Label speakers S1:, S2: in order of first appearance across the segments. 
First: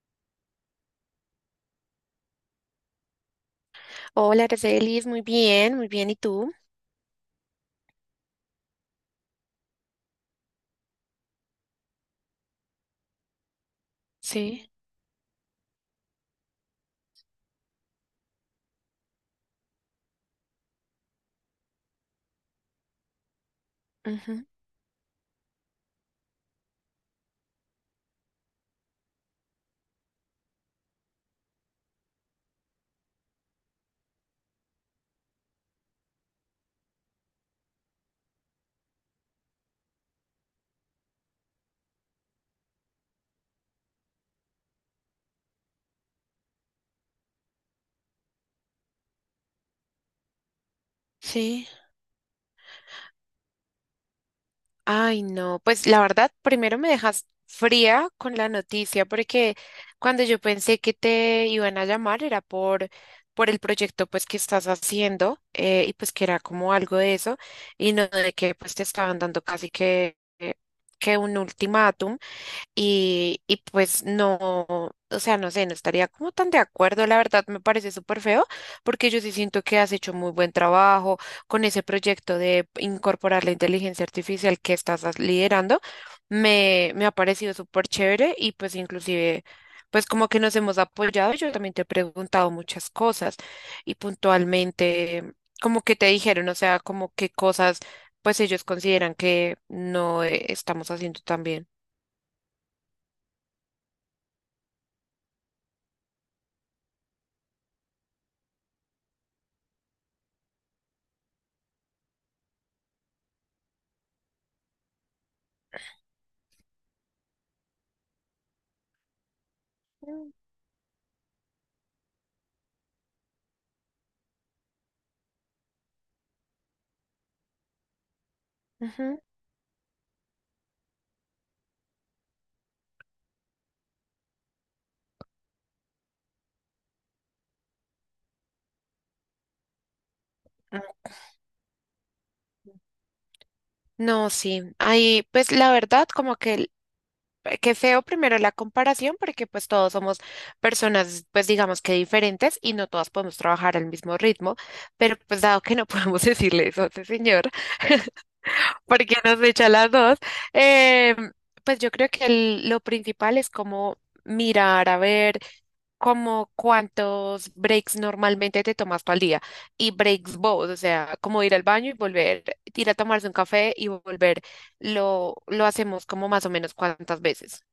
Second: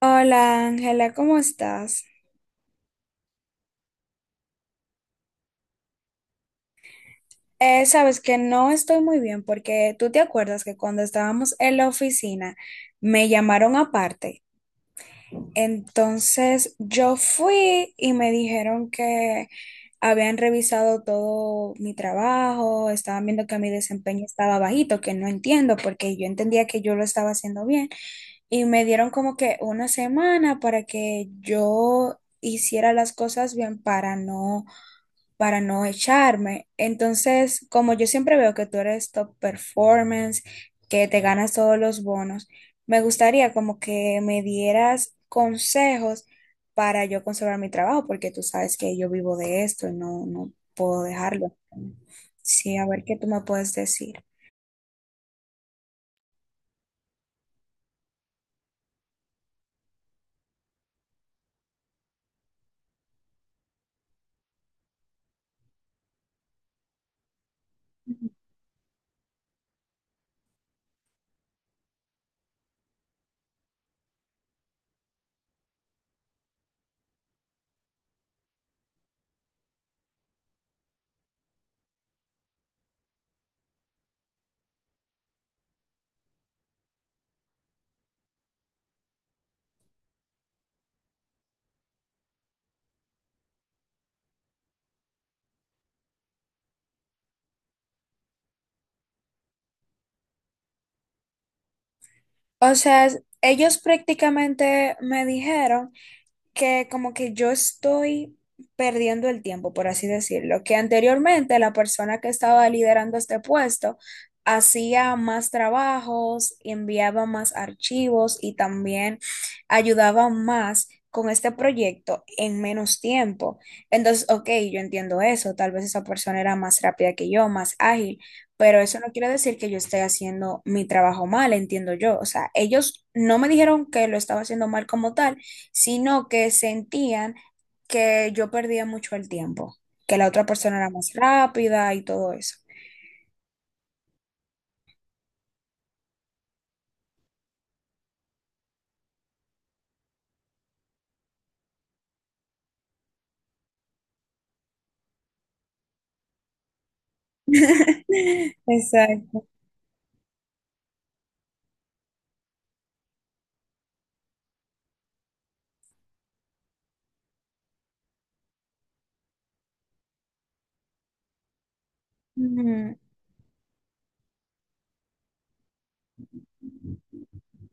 S1: Hola Ángela, ¿cómo estás?
S2: Hola, Aracelis, muy bien, muy bien. ¿Y tú?
S1: Sabes que no estoy muy bien porque tú te acuerdas que cuando estábamos en la oficina me llamaron aparte.
S2: Sí.
S1: Entonces yo fui y me dijeron que habían revisado todo mi trabajo, estaban viendo que mi desempeño
S2: Ujú.
S1: estaba bajito, que no entiendo porque yo entendía que yo lo estaba haciendo bien. Y me dieron como que una semana para que yo hiciera las cosas bien para no echarme. Entonces, como yo siempre veo que tú eres top performance, que te ganas todos los bonos, me gustaría como que me dieras consejos para yo conservar mi trabajo, porque tú sabes que yo vivo de esto y no puedo dejarlo.
S2: Sí.
S1: Sí, a ver qué tú me puedes decir.
S2: Ay, no, pues la verdad, primero me dejas fría con la noticia, porque cuando yo pensé que te iban a llamar era por el proyecto pues que estás haciendo, y pues que era como algo de eso, y no de que pues te estaban dando casi que un ultimátum. Y pues no, o sea, no sé, no estaría como tan de acuerdo, la verdad me parece súper feo, porque yo sí siento que has hecho muy buen trabajo con ese proyecto de incorporar la inteligencia artificial que estás liderando, me ha parecido súper chévere y pues inclusive, pues como que nos hemos apoyado, yo también te he preguntado muchas cosas y puntualmente, como que te dijeron, o sea, como qué cosas pues ellos consideran que no estamos haciendo tan bien.
S1: O sea, ellos prácticamente me dijeron que como que yo estoy perdiendo el tiempo, por así decirlo, que anteriormente la persona que estaba liderando este puesto hacía más trabajos, enviaba más archivos y también ayudaba más con este proyecto en menos tiempo. Entonces, ok, yo entiendo eso, tal vez esa persona era más rápida que yo, más ágil, pero eso no
S2: Ajá.
S1: quiere decir que yo esté haciendo mi trabajo mal, entiendo yo. O sea, ellos no me dijeron que lo estaba haciendo mal como tal, sino que sentían que yo perdía mucho el tiempo, que la otra persona
S2: Ah,
S1: era más rápida y todo eso.
S2: no, sí. Ahí, pues la verdad, como que qué feo primero la comparación, porque pues todos somos personas, pues digamos que diferentes y no todas podemos trabajar al mismo ritmo, pero pues dado que no podemos decirle eso a ese señor, porque nos
S1: Exacto.
S2: echa las dos, eh, pues yo creo que lo principal es como mirar, a ver, como cuántos breaks normalmente te tomas tú al día y breaks vos, o sea, como ir al baño y volver, ir a
S1: Ujú.
S2: tomarse un café y volver, lo hacemos como más o menos cuántas veces.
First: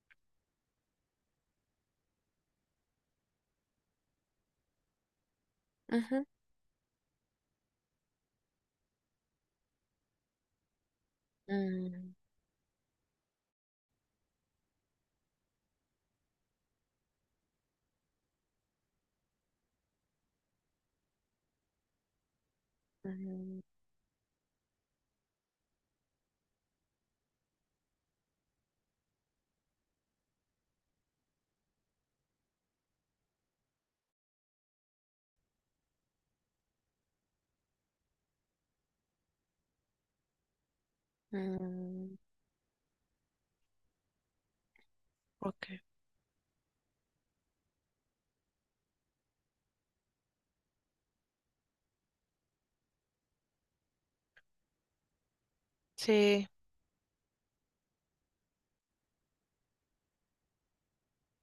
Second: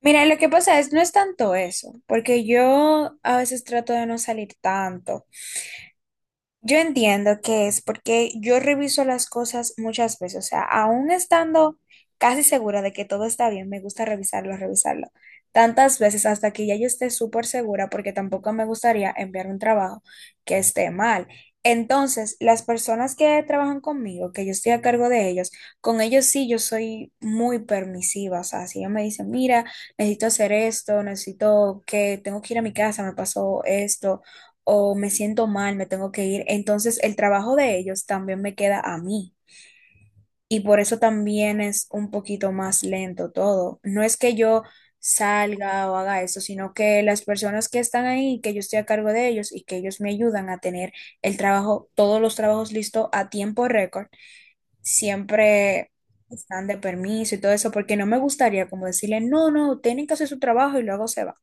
S1: Mira, lo que pasa es, no es tanto eso, porque yo a veces trato de no salir tanto.
S2: Ujú.
S1: Yo entiendo que es porque yo reviso las cosas muchas veces, o sea, aún estando
S2: Mm,
S1: casi segura de que todo está bien, me gusta revisarlo, revisarlo tantas veces hasta que ya yo esté súper segura porque tampoco me gustaría enviar un trabajo que esté mal. Entonces, las personas que
S2: mm,
S1: trabajan conmigo, que yo estoy a cargo de ellos, con ellos sí yo soy muy permisiva, o sea, si ellos me dicen, mira, necesito hacer esto, necesito que tengo que ir a mi casa, me pasó esto o me siento mal, me tengo que ir. Entonces el trabajo de ellos también me queda a mí y por eso también es un
S2: mm,
S1: poquito más lento todo. No es que yo
S2: ok.
S1: salga o haga eso, sino que las personas que están ahí, que yo estoy a cargo de ellos y que ellos me ayudan a tener el trabajo, todos los trabajos listos a tiempo récord, siempre
S2: Sí.
S1: están de permiso y todo eso, porque no me gustaría como decirle, no, no, tienen que hacer su trabajo y luego se van.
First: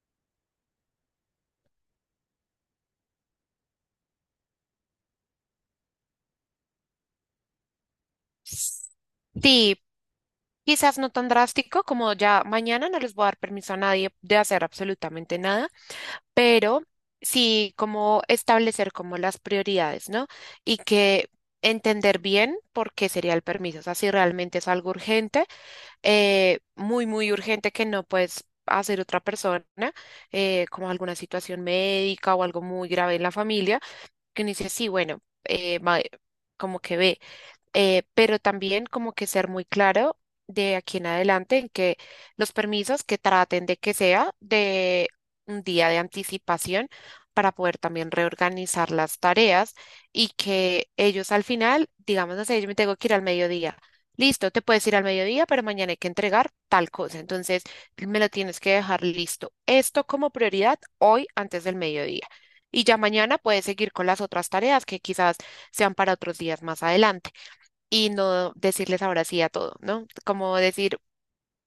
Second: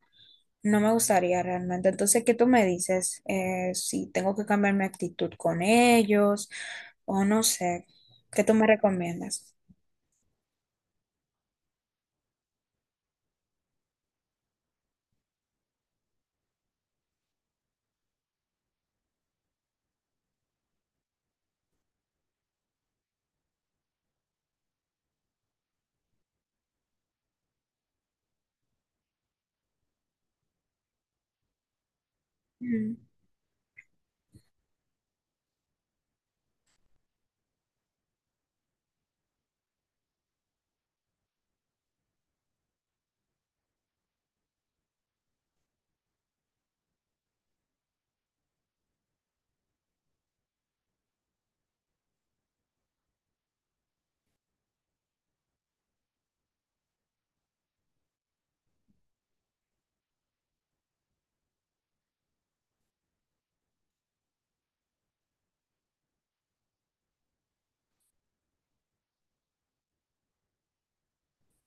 S1: No me gustaría realmente. Entonces, ¿qué tú me dices? Si tengo que cambiar mi actitud con ellos o no sé, ¿qué tú me
S2: S-
S1: recomiendas?
S2: Sí, quizás no tan drástico como ya mañana no les voy a dar permiso a nadie de hacer absolutamente nada, pero sí como establecer como las prioridades, ¿no? Y que entender bien por qué sería el permiso, o sea, si realmente es algo urgente, muy, muy urgente que no puedes hacer otra persona, como alguna situación médica o algo muy
S1: Mm.
S2: grave en la familia, que uno dice, sí, bueno, como que ve, pero también como que ser muy claro de aquí en adelante en que los permisos que traten de que sea de un día de anticipación para poder también reorganizar las tareas y que ellos al final, digamos, no sé, yo me tengo que ir al mediodía. Listo, te puedes ir al mediodía, pero mañana hay que entregar tal cosa. Entonces, me lo tienes que dejar listo. Esto como prioridad hoy antes del mediodía. Y ya mañana puedes seguir con las otras tareas que quizás sean para otros días más adelante y no decirles ahora sí a todo, ¿no? Como decir,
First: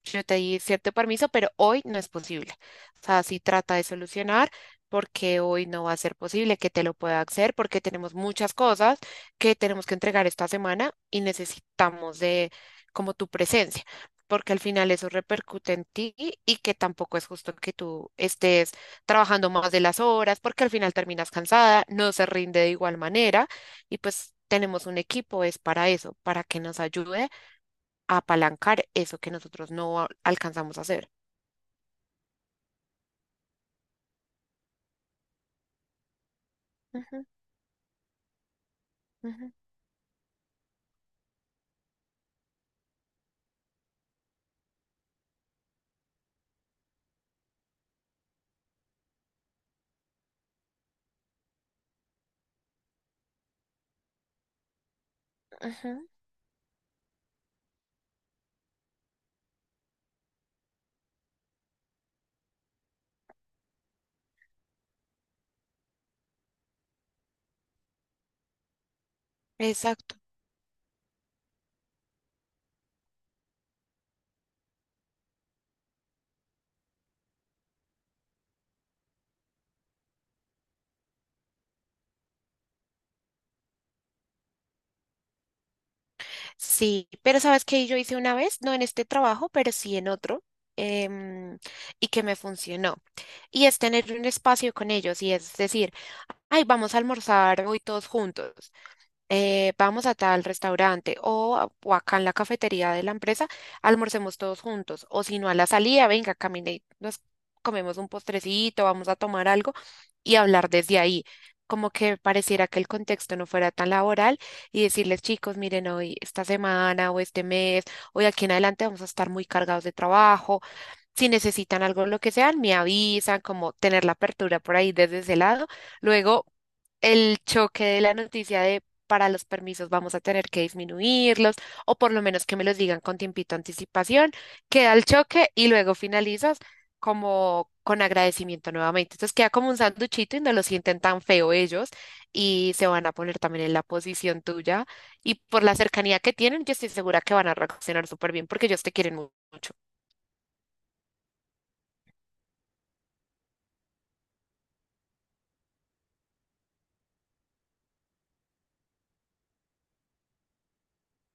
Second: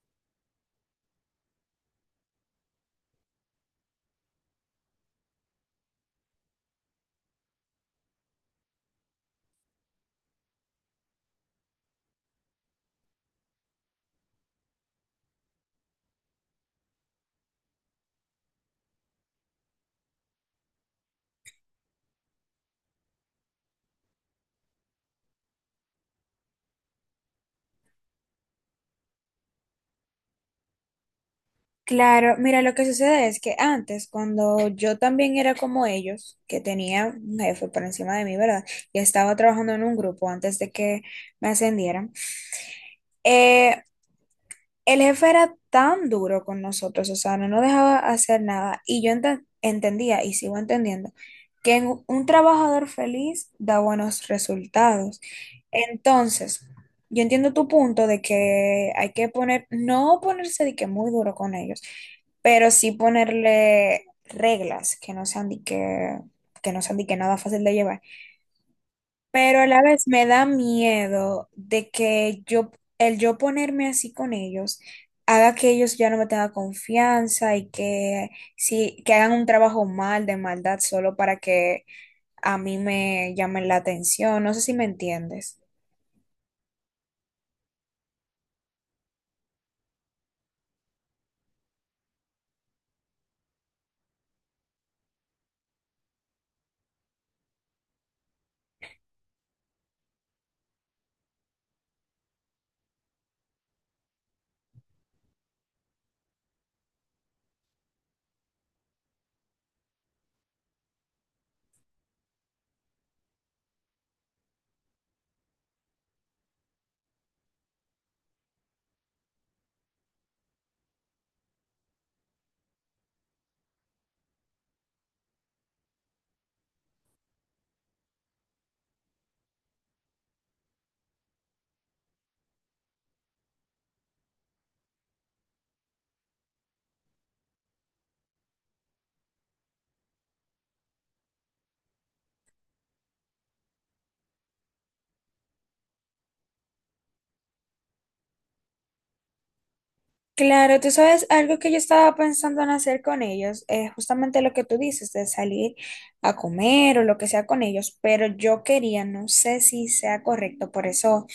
S2: yo te di cierto permiso, pero hoy no es posible. O sea, sí trata de solucionar porque hoy no va a ser posible que te lo pueda hacer porque tenemos muchas cosas que tenemos que entregar esta semana y necesitamos de como tu presencia, porque al final eso repercute en ti y que tampoco es justo que tú estés trabajando más de las horas porque al final terminas cansada, no se rinde de igual manera y pues tenemos un equipo, es para eso, para que nos ayude apalancar eso que nosotros no alcanzamos a hacer.
S1: Claro, mira, lo que sucede es que antes, cuando yo también era como ellos, que tenía
S2: Ujú,
S1: un jefe por encima de mí, ¿verdad? Y estaba
S2: ujú,
S1: trabajando en un grupo antes de que me ascendieran. eh, El jefe era tan duro con nosotros, o sea, no nos dejaba hacer nada. Y yo entendía, y sigo entendiendo, que un trabajador feliz da buenos resultados.
S2: ujú.
S1: Entonces, yo entiendo tu punto de que hay que poner, no ponerse de que muy duro con ellos, pero sí ponerle reglas que no sean de que no sean de que nada fácil de llevar. Pero a la vez
S2: Exacto.
S1: me da miedo de que yo, el yo ponerme así con ellos, haga que ellos ya no me tengan confianza y que, sí, que hagan un trabajo mal, de maldad, solo para que a mí me llamen la atención. No sé si me entiendes.
S2: Sí, pero ¿sabes qué yo hice una vez? No en este trabajo, pero sí en otro. em, y que me funcionó. Y es tener un espacio con ellos y es decir, ay, vamos a almorzar hoy todos juntos. Vamos a tal restaurante o acá en la cafetería de la empresa, almorcemos todos juntos. O si no, a la salida, venga, camine, y nos comemos un postrecito, vamos a tomar algo y hablar desde ahí. Como que pareciera que el contexto no fuera tan laboral y decirles, chicos, miren, hoy, esta semana o este mes, hoy aquí en adelante vamos a estar muy cargados de trabajo, si necesitan algo, lo que sean, me avisan, como tener la apertura por ahí desde ese lado. Luego, el choque de la noticia de para los permisos vamos a tener que disminuirlos, o por lo menos que me los digan con tiempito de anticipación, queda el choque y luego finalizas como con agradecimiento nuevamente. Entonces queda como un sanduchito y no lo sienten tan feo ellos y se van a poner también en la posición tuya y por la cercanía que tienen, yo estoy segura que van a reaccionar súper bien porque ellos te quieren mucho.
S1: Claro, tú sabes, algo que yo estaba pensando en hacer con ellos es justamente lo que tú dices, de salir a comer o lo que sea con ellos, pero yo quería, no sé si sea correcto, por eso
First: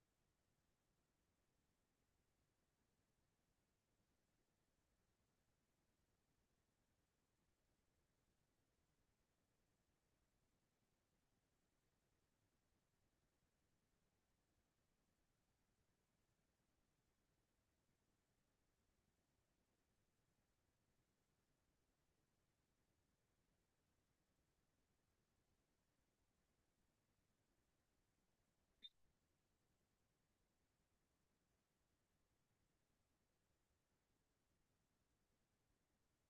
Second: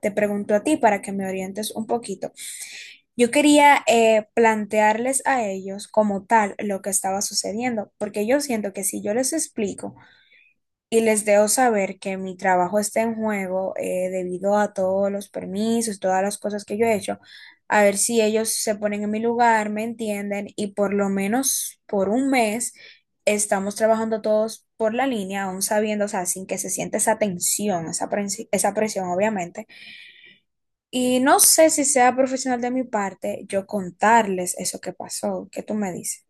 S1: te pregunto a ti para que me orientes un poquito. Yo quería plantearles a ellos como tal lo que estaba sucediendo, porque yo siento que si yo les explico, y les debo saber que mi trabajo está en juego debido a todos los permisos, todas las cosas que yo he hecho. A ver si ellos se ponen en mi lugar, me entienden y por lo menos por un mes estamos trabajando todos por la línea, aún sabiendo, o sea, sin que se sienta esa tensión, esa presión, obviamente. Y no sé si sea profesional de mi parte yo contarles eso que pasó. ¿Qué tú me dices?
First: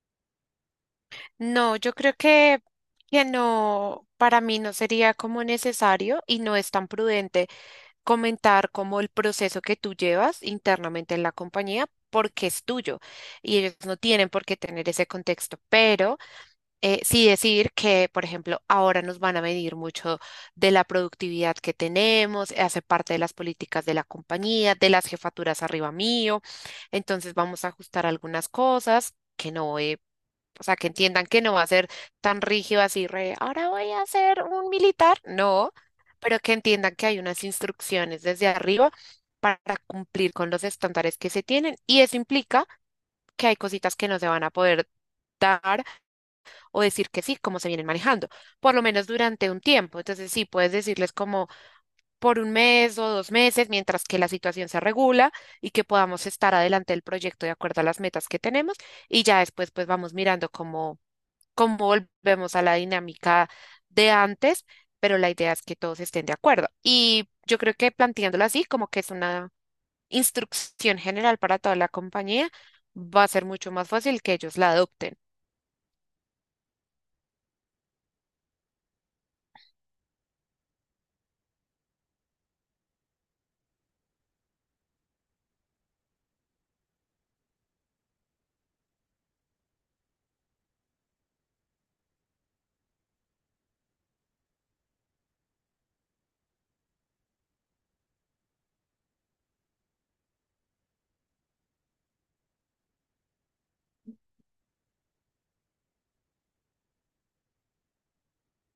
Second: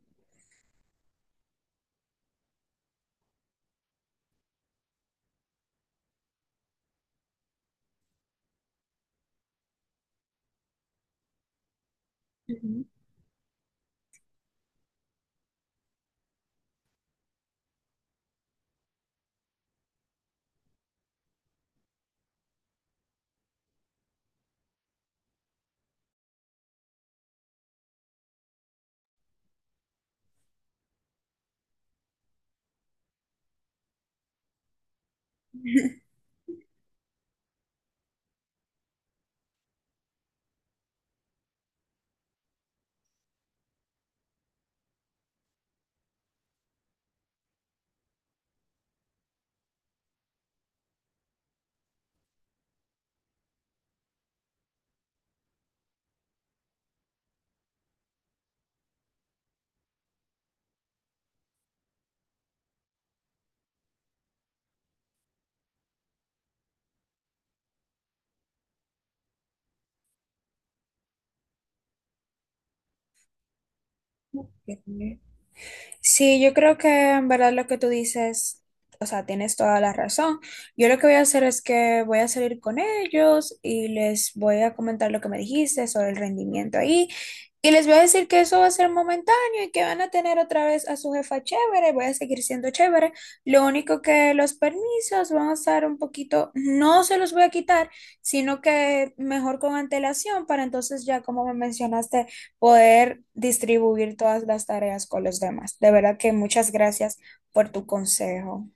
S2: No, yo creo que no, para mí no sería como necesario y no es tan prudente comentar como el proceso que tú llevas internamente en la compañía porque es tuyo y ellos no tienen por qué tener ese contexto, pero sí decir que, por ejemplo, ahora nos van a medir mucho de la productividad que tenemos, hace parte de las políticas de la compañía, de las jefaturas arriba mío, entonces vamos a ajustar algunas cosas que no he o sea, que entiendan que no va a ser tan rígido así, re, ahora voy a ser un militar. No, pero que entiendan que hay unas instrucciones desde arriba para cumplir con los estándares que se tienen. Y eso implica que hay cositas que no se van a poder dar o decir que sí, como se vienen manejando, por lo menos durante un tiempo. Entonces, sí, puedes decirles como por un mes o 2 meses, mientras que la situación se regula y que podamos estar adelante del proyecto de acuerdo a las metas que tenemos. Y ya después, pues vamos mirando cómo como volvemos a la dinámica de antes, pero la idea es que todos estén de acuerdo. Y yo creo que planteándolo así, como que es una instrucción general para toda la compañía, va a ser mucho más fácil que ellos la
S1: Ok.
S2: adopten.
S1: Sí, yo creo que en verdad lo que tú dices, o sea, tienes toda la razón. Yo lo que voy a hacer es que voy a salir con ellos y les voy a comentar lo que me dijiste sobre el rendimiento ahí. Y les voy a decir que eso va a ser momentáneo y que van a tener otra vez a su jefa chévere, voy a seguir siendo chévere. Lo único que los permisos van a estar un poquito, no se los voy a quitar, sino que mejor con antelación para entonces ya, como me mencionaste poder distribuir todas las tareas con los demás. De verdad que muchas gracias por tu consejo.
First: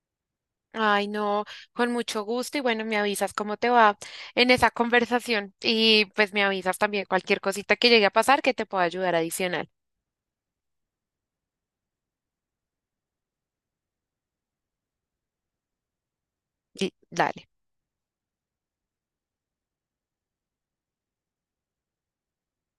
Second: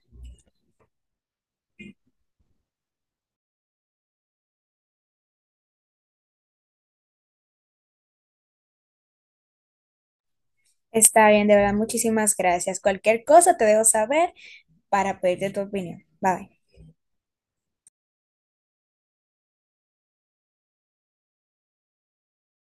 S2: Ay, no, con mucho gusto y bueno, me avisas cómo te va en esa conversación y pues me avisas también cualquier cosita que llegue a pasar que te pueda ayudar adicional.
S1: Está bien, de verdad, muchísimas gracias. Cualquier cosa te dejo saber para pedirte tu opinión. Bye.
S2: Y dale.